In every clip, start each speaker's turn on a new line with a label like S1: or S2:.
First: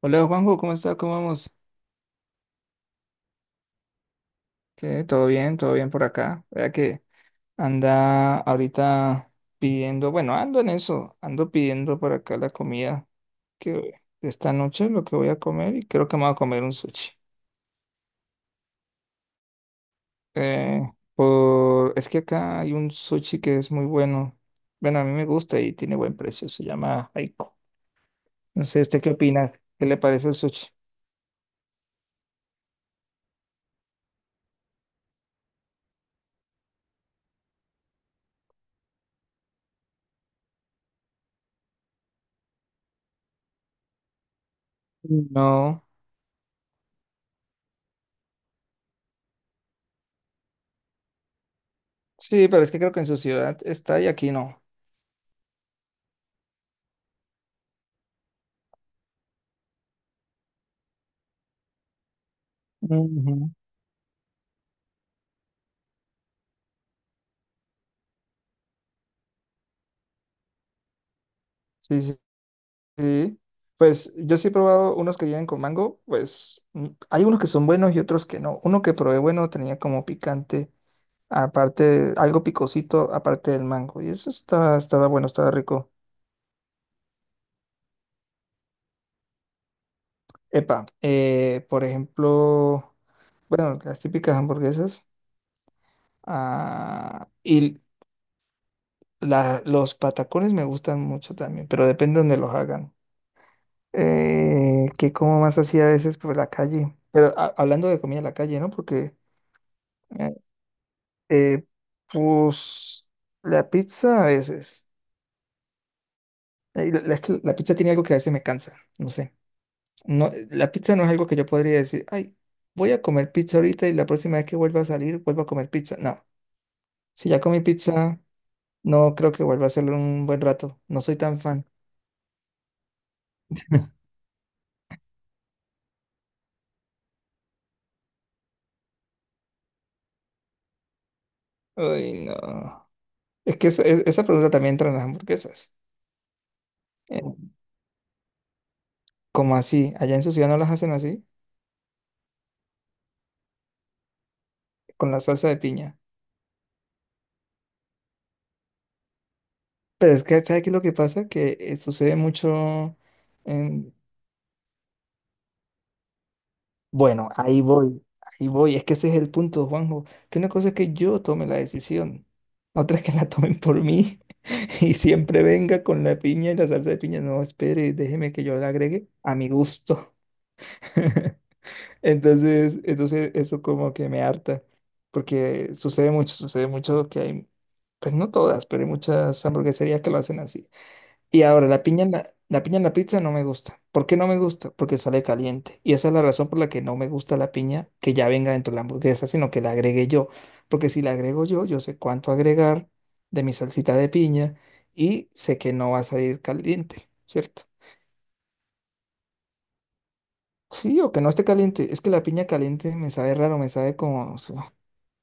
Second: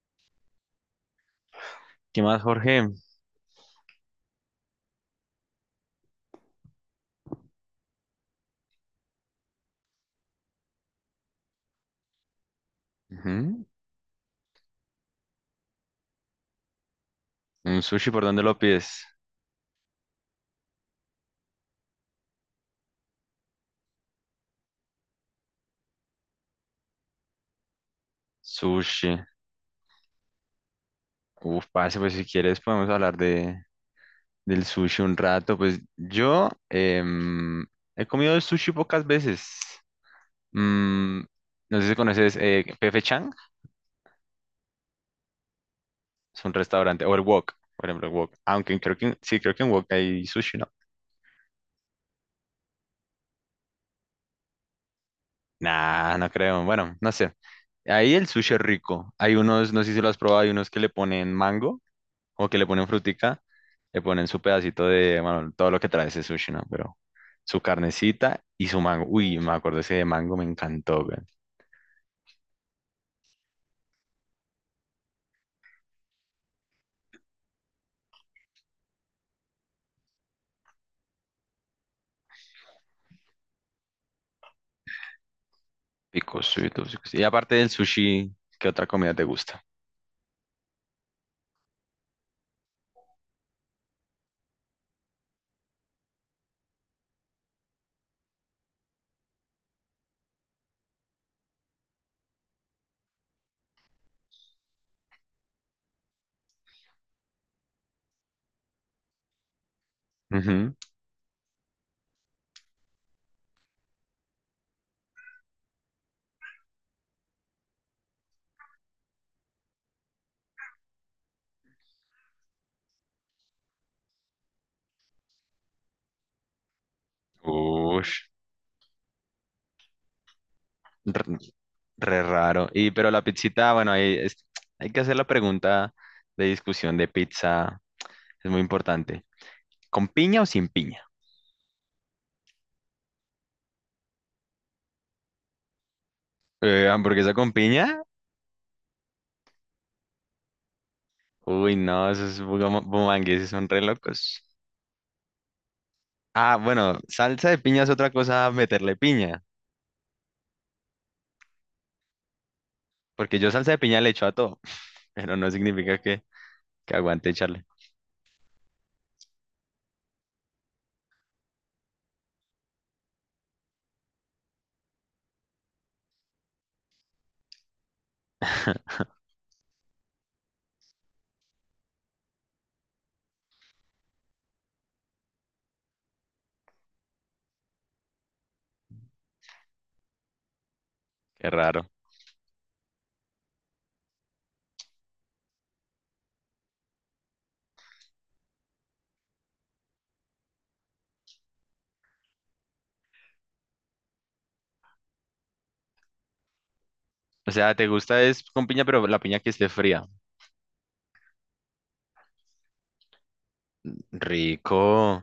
S1: Hola Juanjo, ¿cómo está? ¿Cómo vamos?
S2: ¿Qué más, Jorge?
S1: Sí, todo bien por acá. Vea que anda ahorita pidiendo, bueno, ando en eso, ando pidiendo por acá la comida
S2: Ujú.
S1: que esta noche lo que voy a comer y creo que me voy a comer un sushi.
S2: ¿Un sushi por dónde lo pides?
S1: Eh, es que acá hay un sushi que es muy bueno. Bueno, a mí me gusta y tiene buen precio, se llama Aiko. No sé, ¿usted qué
S2: Sushi.
S1: opina? ¿Qué le parece el sushi?
S2: Uf, pase, pues si quieres podemos hablar del sushi un rato. Pues yo he comido el sushi pocas veces. Mm, no sé si conoces P.F. Chang,
S1: No.
S2: es un restaurante, o el Wok, por ejemplo, el Wok. Aunque creo que, sí, creo que en Wok hay sushi, ¿no?
S1: Sí, pero es que creo que en su ciudad está y aquí no.
S2: Nah, no creo. Bueno, no sé. Ahí el sushi es rico. Hay unos, no sé si lo has probado, hay unos que le ponen mango. Como que le ponen frutica,
S1: Ujú.
S2: le ponen su pedacito de, bueno, todo lo que trae ese sushi, ¿no? Pero su carnecita y su mango. Uy, me acuerdo ese de mango, me encantó, güey.
S1: Sí, sí. Sí, pues yo sí he probado unos que vienen con mango, pues hay unos que son buenos y otros que no. Uno que probé bueno tenía como picante, aparte, algo picosito, aparte del mango. Y estaba bueno, estaba rico.
S2: Picosito, picosito. Y aparte del sushi, ¿qué otra comida te gusta?
S1: Por ejemplo, bueno, las típicas hamburguesas. Y los patacones me gustan mucho también, pero depende donde los hagan. Que como más así a veces por la calle. Pero hablando de comida en la calle, ¿no? Porque...
S2: Ujú.
S1: Eh, pues la pizza a veces. Eh, La, la- la pizza tiene algo que a veces me cansa, no sé. No, la pizza no es algo que yo podría decir, ay, voy a comer pizza ahorita y la próxima vez que vuelva a salir, vuelvo a comer pizza. No, si ya comí pizza,
S2: Ush,
S1: no creo que vuelva a hacerlo en un buen rato. No soy
S2: r-
S1: tan fan.
S2: re, raro. Y pero la pizzita, bueno, hay que hacer la pregunta de discusión de pizza. Es muy importante. ¿Con piña o sin piña?
S1: Ay, no. Es que esa pregunta también entra en las hamburguesas. Eh,
S2: ¿Hamburguesa con piña?
S1: como así? Allá en su ciudad no las hacen así,
S2: Uy, no, esos bumangueses son re locos.
S1: con la salsa de piña.
S2: Ah, bueno, salsa de piña es otra cosa meterle piña,
S1: Pero es que, ¿sabes qué es lo que pasa? Que sucede mucho...
S2: porque yo salsa de piña le echo a todo, pero no significa que
S1: Bueno,
S2: aguante
S1: ahí
S2: echarle.
S1: voy, ahí voy. Es que ese es el punto, Juanjo. Que una cosa es que yo tome la decisión, otra es que la tomen por mí y siempre venga con la piña y la salsa de piña. No, espere, déjeme que yo la agregue a mi gusto. Entonces eso como que me harta, porque sucede mucho que hay, pues no todas, pero hay muchas hamburgueserías que lo hacen así. Y
S2: Qué
S1: ahora,
S2: raro.
S1: la piña en la pizza no me gusta. ¿Por qué no me gusta? Porque sale caliente. Y esa es la razón por la que no me gusta la piña que ya venga dentro de la hamburguesa, sino que la agregue yo. Porque si la agrego yo, yo sé cuánto agregar de mi salsita de piña y sé que no va a salir caliente,
S2: O
S1: ¿cierto?
S2: sea, te gusta es con piña, pero la piña que esté fría.
S1: Sí, o que no esté caliente. Es que la piña caliente me sabe raro, me sabe como...
S2: Rico,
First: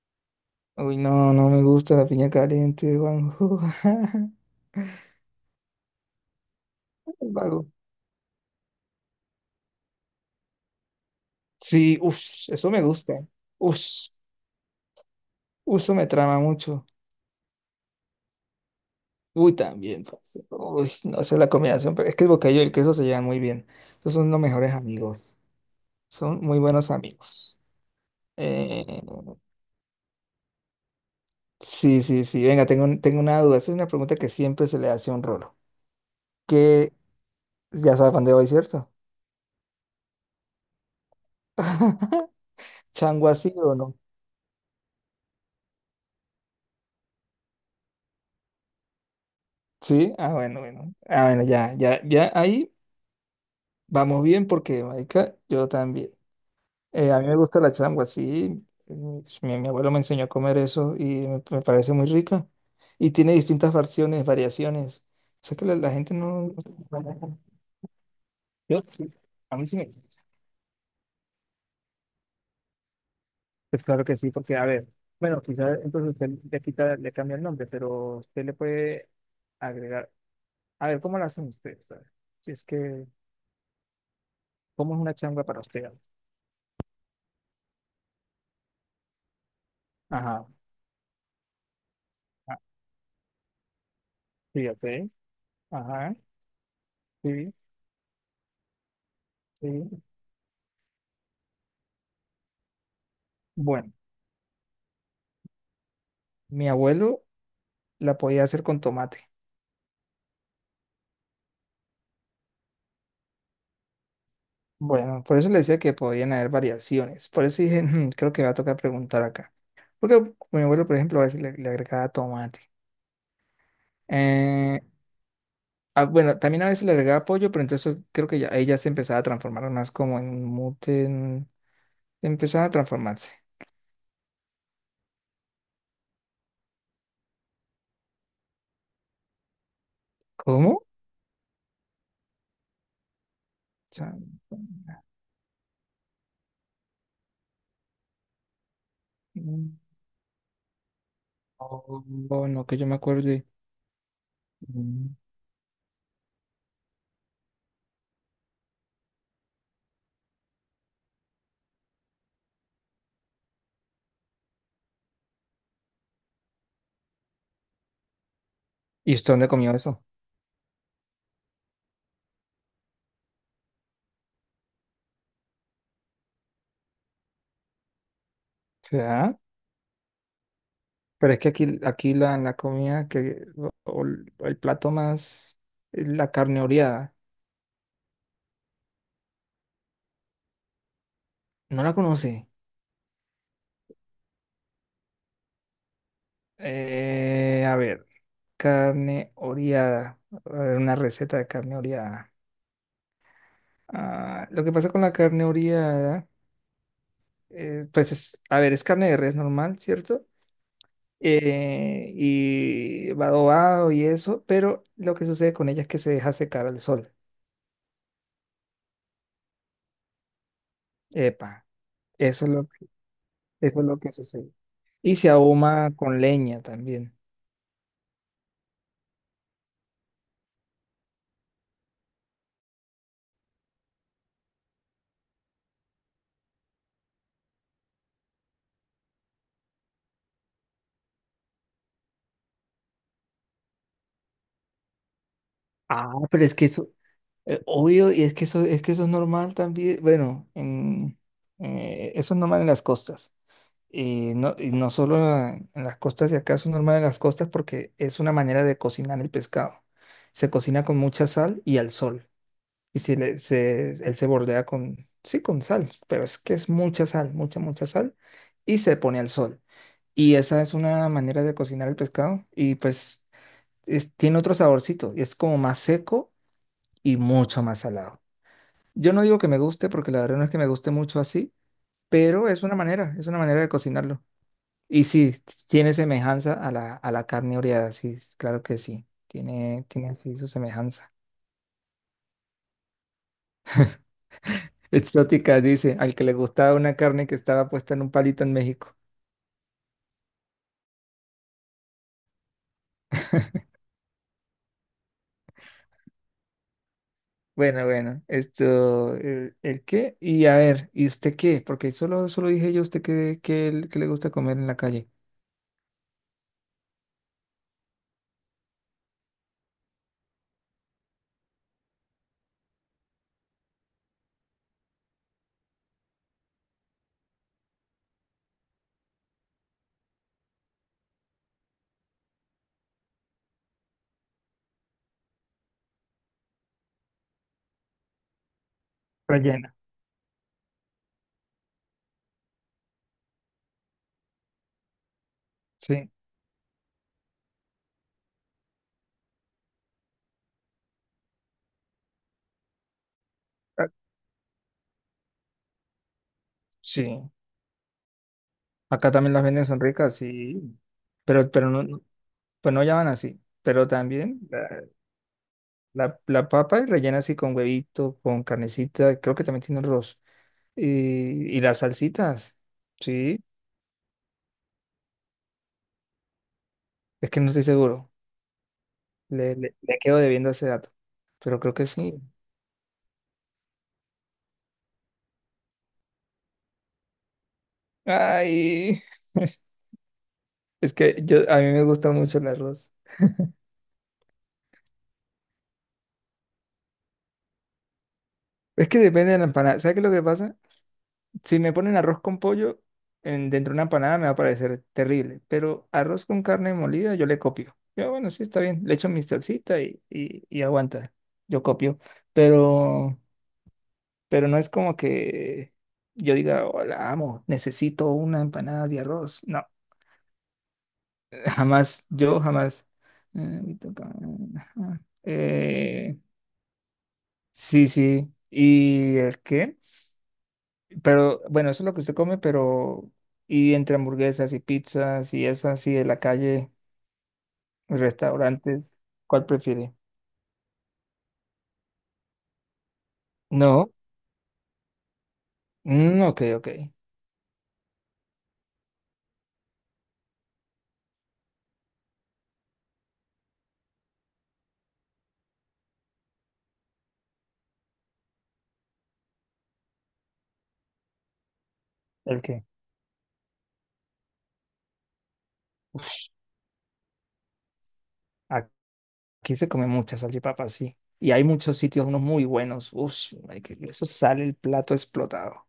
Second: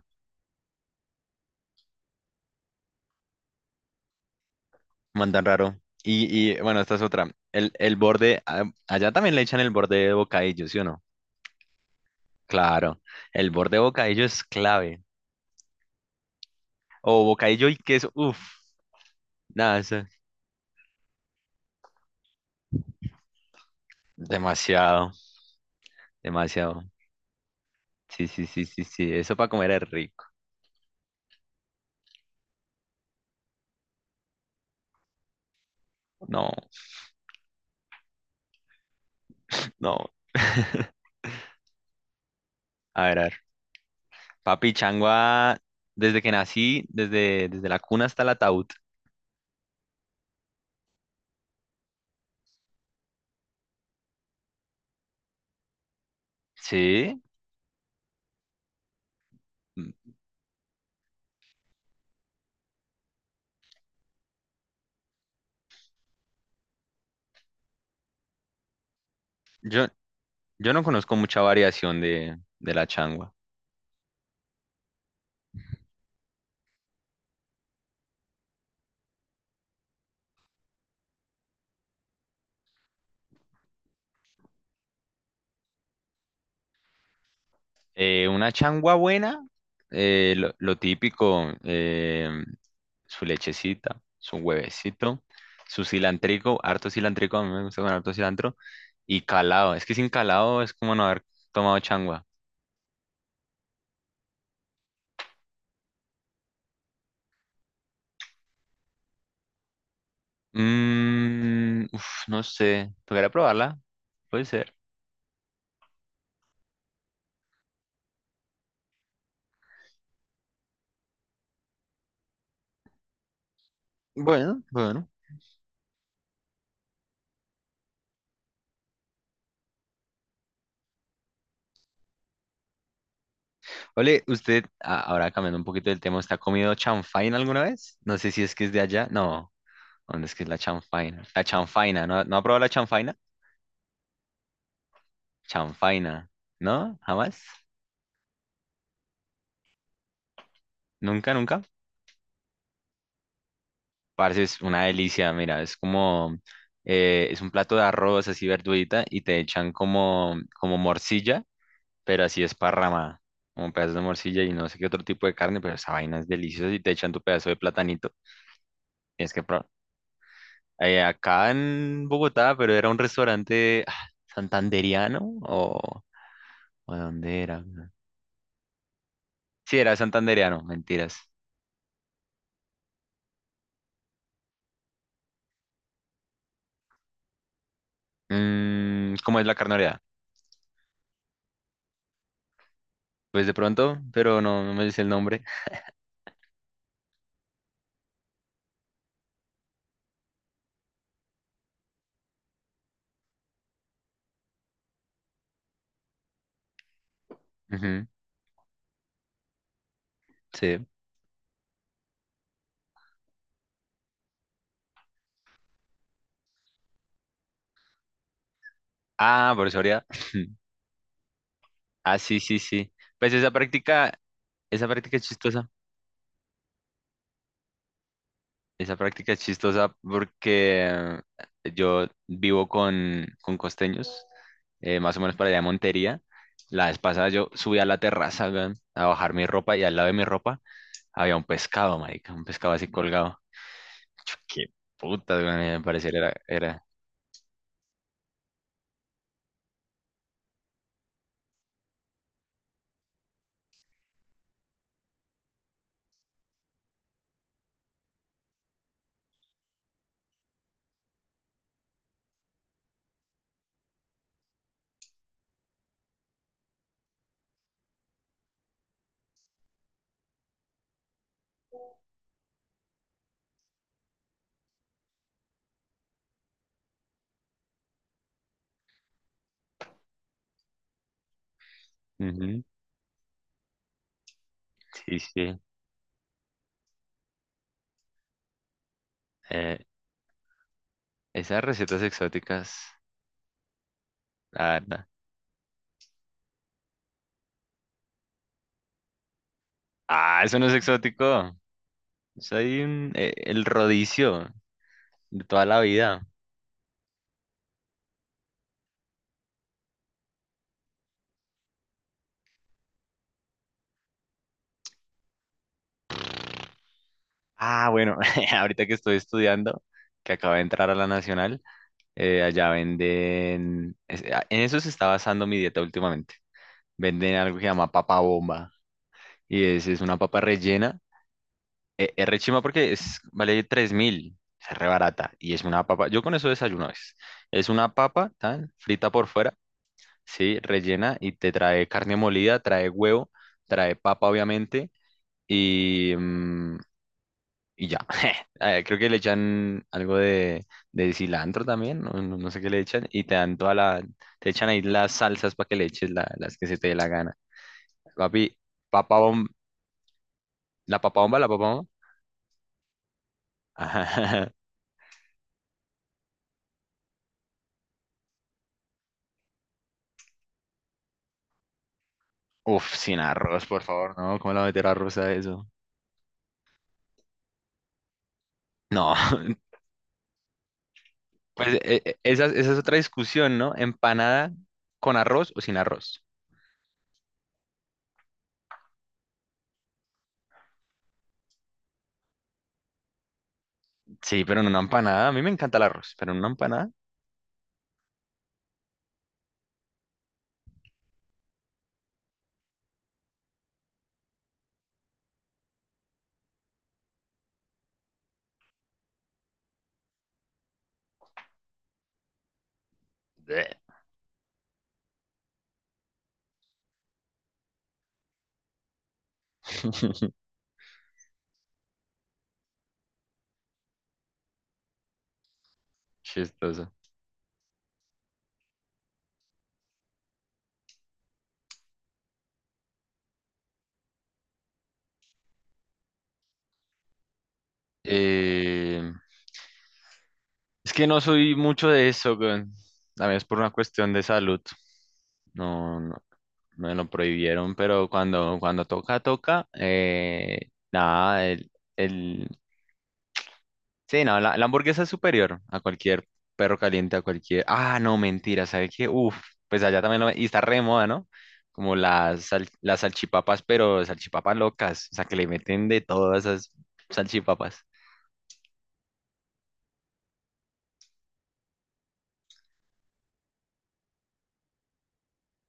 S1: Uy, no, no me gusta la piña caliente, Juanjo.
S2: mandan raro. Y bueno, esta es otra.
S1: El vago.
S2: El borde, ah, allá también le echan el borde de bocadillo, ¿sí o no?
S1: Sí, uff, eso me
S2: Claro,
S1: gusta.
S2: el borde de
S1: Uff,
S2: bocadillo es clave.
S1: eso me trama mucho.
S2: O bocadillo y queso, uff,
S1: Uy,
S2: nada, eso
S1: también,
S2: es
S1: parce. Uy, no sé la combinación, pero es que el bocadillo y el queso se llevan muy bien. Esos son los mejores
S2: demasiado,
S1: amigos. Son muy
S2: demasiado.
S1: buenos amigos.
S2: Sí, sí, sí, sí,
S1: Eh,
S2: sí, eso para comer es rico.
S1: sí, sí, sí. Venga, tengo una duda. Esa es una pregunta que siempre se le hace a un rolo.
S2: No,
S1: Que ya sabe para dónde voy, ¿cierto?
S2: no. A ver, a
S1: ¿Chango
S2: ver.
S1: así o no?
S2: Papi Changua, desde que nací, desde la cuna hasta el ataúd.
S1: Sí, ah, bueno, bueno. Ah, bueno, ya ahí vamos bien porque, marica, yo también. A
S2: Sí.
S1: mí me gusta la changua, sí. Pues, abuelo
S2: Mm,
S1: me enseñó a comer eso y me parece muy rica. Y tiene distintas versiones, variaciones. O sea que la gente no... Yo sí, a mí sí
S2: Yo,
S1: me...
S2: yo no conozco mucha variación de la changua.
S1: Pues claro que sí, porque a ver, bueno, quizás entonces usted le quita, le cambia el nombre, pero usted le puede agregar... A ver, ¿cómo lo hacen ustedes? A ver, si es que, ¿cómo es una changua para usted?
S2: Una changua buena,
S1: Ajá,
S2: lo típico,
S1: ah,
S2: su lechecita, su
S1: sí, ok,
S2: huevecito, su
S1: ajá,
S2: cilantrico, harto cilantrico, a mí
S1: sí,
S2: me gusta con harto cilantro, y calado. Es que
S1: sí.
S2: sin calado es como no haber tomado changua.
S1: Bueno, mi abuelo la podía hacer con tomate.
S2: Mm, uf, no sé. Tocará probarla. Puede ser.
S1: Bueno, por eso le decía que podían haber variaciones. Por eso dije, "Mm, creo que me va a tocar preguntar acá. Porque mi abuelo, por ejemplo, a veces le agregaba tomate.
S2: Bueno,
S1: Eh,
S2: bueno.
S1: bueno, también a veces le agregaba pollo, pero entonces creo que ya, ahí ya se empezaba a transformar más como en un mute. Empezaba a transformarse.
S2: Ole, usted, ahora cambiando un poquito del tema, ¿usted ha comido chanfaina alguna vez? No sé si es que es de allá. No, ¿dónde es que es la
S1: ¿Cómo? O
S2: chanfaina? La chanfaina, ¿no, no ha probado la chanfaina?
S1: sea,
S2: Chanfaina, ¿no? ¿Jamás?
S1: mm,
S2: ¿Nunca, nunca?
S1: oh, oh, no, que yo me acuerde.
S2: Parce, es una
S1: Mm.
S2: delicia, mira, es como, es un plato de arroz así verdurita y te echan como, como morcilla pero así esparramada, como pedazos de morcilla y no sé qué otro tipo de carne, pero esa vaina es deliciosa y te echan tu pedazo de platanito.
S1: ¿Y
S2: Tienes
S1: usted
S2: que
S1: dónde
S2: probar.
S1: comió eso? O
S2: Acá en Bogotá, pero era un restaurante ah, santanderiano o, ¿o dónde era?
S1: sea,
S2: Sí, era santanderiano, mentiras.
S1: pero es que aquí, aquí la comida que, o el plato más, es la carne oreada.
S2: Mm, ¿cómo es la carne oreada?
S1: No la conoce.
S2: Pues de pronto, pero no, no me dice el nombre.
S1: A ver, carne oreada. A ver, una receta de carne oreada. Ah, lo que pasa con la carne oreada,
S2: Ujú,
S1: pues es, a ver, es carne de res normal, ¿cierto?
S2: sí.
S1: Y va adobado y eso, pero lo que sucede con ella es que se deja secar al sol.
S2: Ah, por eso oreada.
S1: Epa,
S2: Ah, sí,
S1: eso es
S2: sí,
S1: lo que,
S2: sí. Pues
S1: eso es lo que sucede.
S2: esa
S1: Y
S2: práctica es
S1: se
S2: chistosa.
S1: ahuma con leña también.
S2: Esa práctica es chistosa porque yo vivo con costeños, más o menos para allá de Montería. La vez pasada yo subí a la terraza, weón, a bajar mi ropa y al lado de mi ropa había un pescado, marica, un pescado así colgado. Yo, qué puta, me
S1: Ah,
S2: parecer
S1: pero es que
S2: era.
S1: eso, obvio, y es que eso, es que eso es normal también, bueno, en, eso es normal en las costas. Y no solo en las costas de acá, eso es normal en las costas porque es una manera de cocinar el pescado. Se cocina con mucha sal y al sol. Y si él se bordea con, sí, con sal, pero es que es mucha sal, mucha, mucha sal, y se pone al sol. Y esa es una manera de cocinar el pescado y pues tiene otro saborcito, y es como más seco y mucho más salado. Yo no digo que me guste, porque la verdad no es que me guste mucho así, pero
S2: Ujú,
S1: es una manera de cocinarlo. Y
S2: sí,
S1: sí,
S2: sí.
S1: tiene semejanza a a la carne oreada, sí, claro que sí,
S2: Eh,
S1: tiene, tiene así su semejanza.
S2: esas recetas exóticas, la verdad.
S1: Exótica, dice, al que le gustaba una carne que estaba puesta en un palito en México.
S2: Ah, eso no es exótico. Es ahí el rodicio de toda la vida.
S1: Bueno, bueno, esto, el qué? Y a ver, ¿y usted qué? Porque solo, solo dije yo, ¿usted qué, qué le gusta comer en la calle?
S2: Ah, bueno, ahorita que estoy estudiando, que acabo de entrar a la Nacional, allá venden, en eso se está basando mi dieta últimamente. Venden algo que se llama papa bomba y es una papa rellena. Eh, es re chimba porque es, vale 3.000, es re barata y es una papa, yo con eso desayuno es una papa tan frita por fuera,
S1: Rellena.
S2: sí, rellena y te trae carne molida, trae huevo, trae papa obviamente
S1: Sí,
S2: y, mm, y ya. Creo que le echan algo de cilantro también, no sé qué le echan, y te dan toda
S1: Ah,
S2: la, te echan ahí las salsas para que le eches las que se te dé la
S1: sí.
S2: gana. Papi,
S1: Acá
S2: papa
S1: también las
S2: bomba,
S1: venden, son ricas, sí.
S2: la papa bomba, la
S1: Pero,
S2: papa bomba.
S1: pues no llaman así, pero también
S2: Ajá.
S1: la papa es rellena así con huevito, con carnecita, creo que también tiene arroz. Y, las salsitas,
S2: Uf, sin
S1: sí,
S2: arroz, por favor, ¿no? ¿Cómo la meter arroz a eso?
S1: es que no estoy seguro,
S2: No,
S1: le quedo debiendo ese dato, pero
S2: pues
S1: creo que sí.
S2: esa es otra discusión, ¿no? Empanada con arroz o sin arroz.
S1: Ay, es que yo, a mí me gusta mucho el arroz.
S2: Sí, pero en una empanada, a mí me encanta el arroz, pero en una empanada,
S1: Es que depende de la empanada. ¿Sabes qué es lo que pasa? Si me ponen arroz con pollo en, dentro de una empanada me va a parecer terrible, pero arroz con carne molida yo le copio. Yo, bueno, sí, está bien, le echo mi salsita y aguanta, yo copio, pero,
S2: bleh.
S1: pero no es como que yo diga, hola, amo, necesito una empanada de arroz. No, jamás, yo jamás. Eh, me toca- ajá.
S2: chistoso.
S1: Sí, sí, ¿y el qué? Pero bueno, eso es lo que usted come, pero y entre hamburguesas y pizzas y eso así de la calle, restaurantes,
S2: Eh,
S1: ¿cuál prefiere?
S2: Es que no soy mucho de eso, weón. También es por una
S1: No,
S2: cuestión de salud. No, no,
S1: Ok, ok.
S2: me lo prohibieron, pero cuando, cuando toca, toca. Eh, nada, el... Sí, no, la hamburguesa es superior a cualquier perro caliente, a cualquier... Ah, no, mentira, ¿sabes qué? Uf, pues allá también lo... Y está re de moda, ¿no? Como
S1: ¿El
S2: las,
S1: qué?
S2: las salchipapas, pero salchipapas locas. O sea, que le meten de todas esas salchipapas.
S1: Aquí se come muchas salchipapas, sí. Y hay muchos sitios, unos muy buenos. Uf, marica, que eso sale el plato explotado.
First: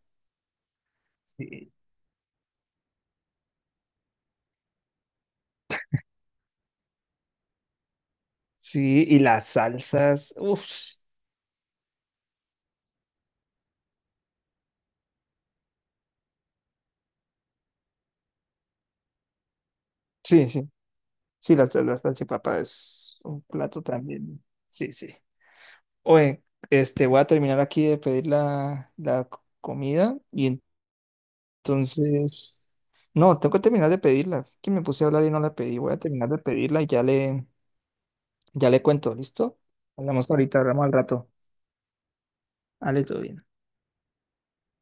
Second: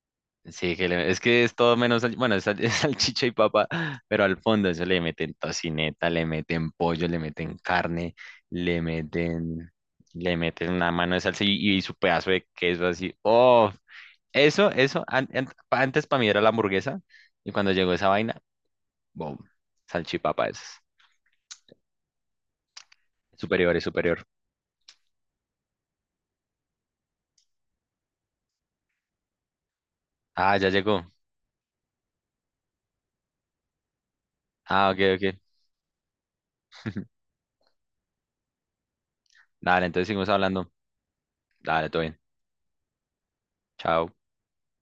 S2: Sí, que es que es
S1: Sí,
S2: todo menos, es salchicha y papa, pero al fondo eso le meten tocineta, le meten pollo, le meten carne, le
S1: sí, y las
S2: meten,
S1: salsas,
S2: le
S1: uff
S2: meten una mano de salsa y su pedazo de queso así. Oh, eso, an- an- pa- antes para mí era la hamburguesa y cuando llegó esa vaina, boom, salchipapa
S1: sí,
S2: es
S1: sí, sí, las salchipapas es un
S2: superior,
S1: plato
S2: es superior.
S1: también. Sí, sí. Oye, este, voy a terminar aquí de pedir comida
S2: Ah,
S1: y
S2: ya llegó.
S1: entonces... No, tengo que terminar de pedirla. Que me
S2: Ah, ok,
S1: puse a hablar y
S2: ok.
S1: no la pedí. Voy a terminar de pedirla y ya ya le cuento, ¿listo?
S2: Dale, entonces seguimos
S1: Hablamos ahorita,
S2: hablando.
S1: hablamos al rato.
S2: Dale, todo bien.
S1: Ale, todo bien.
S2: Chao.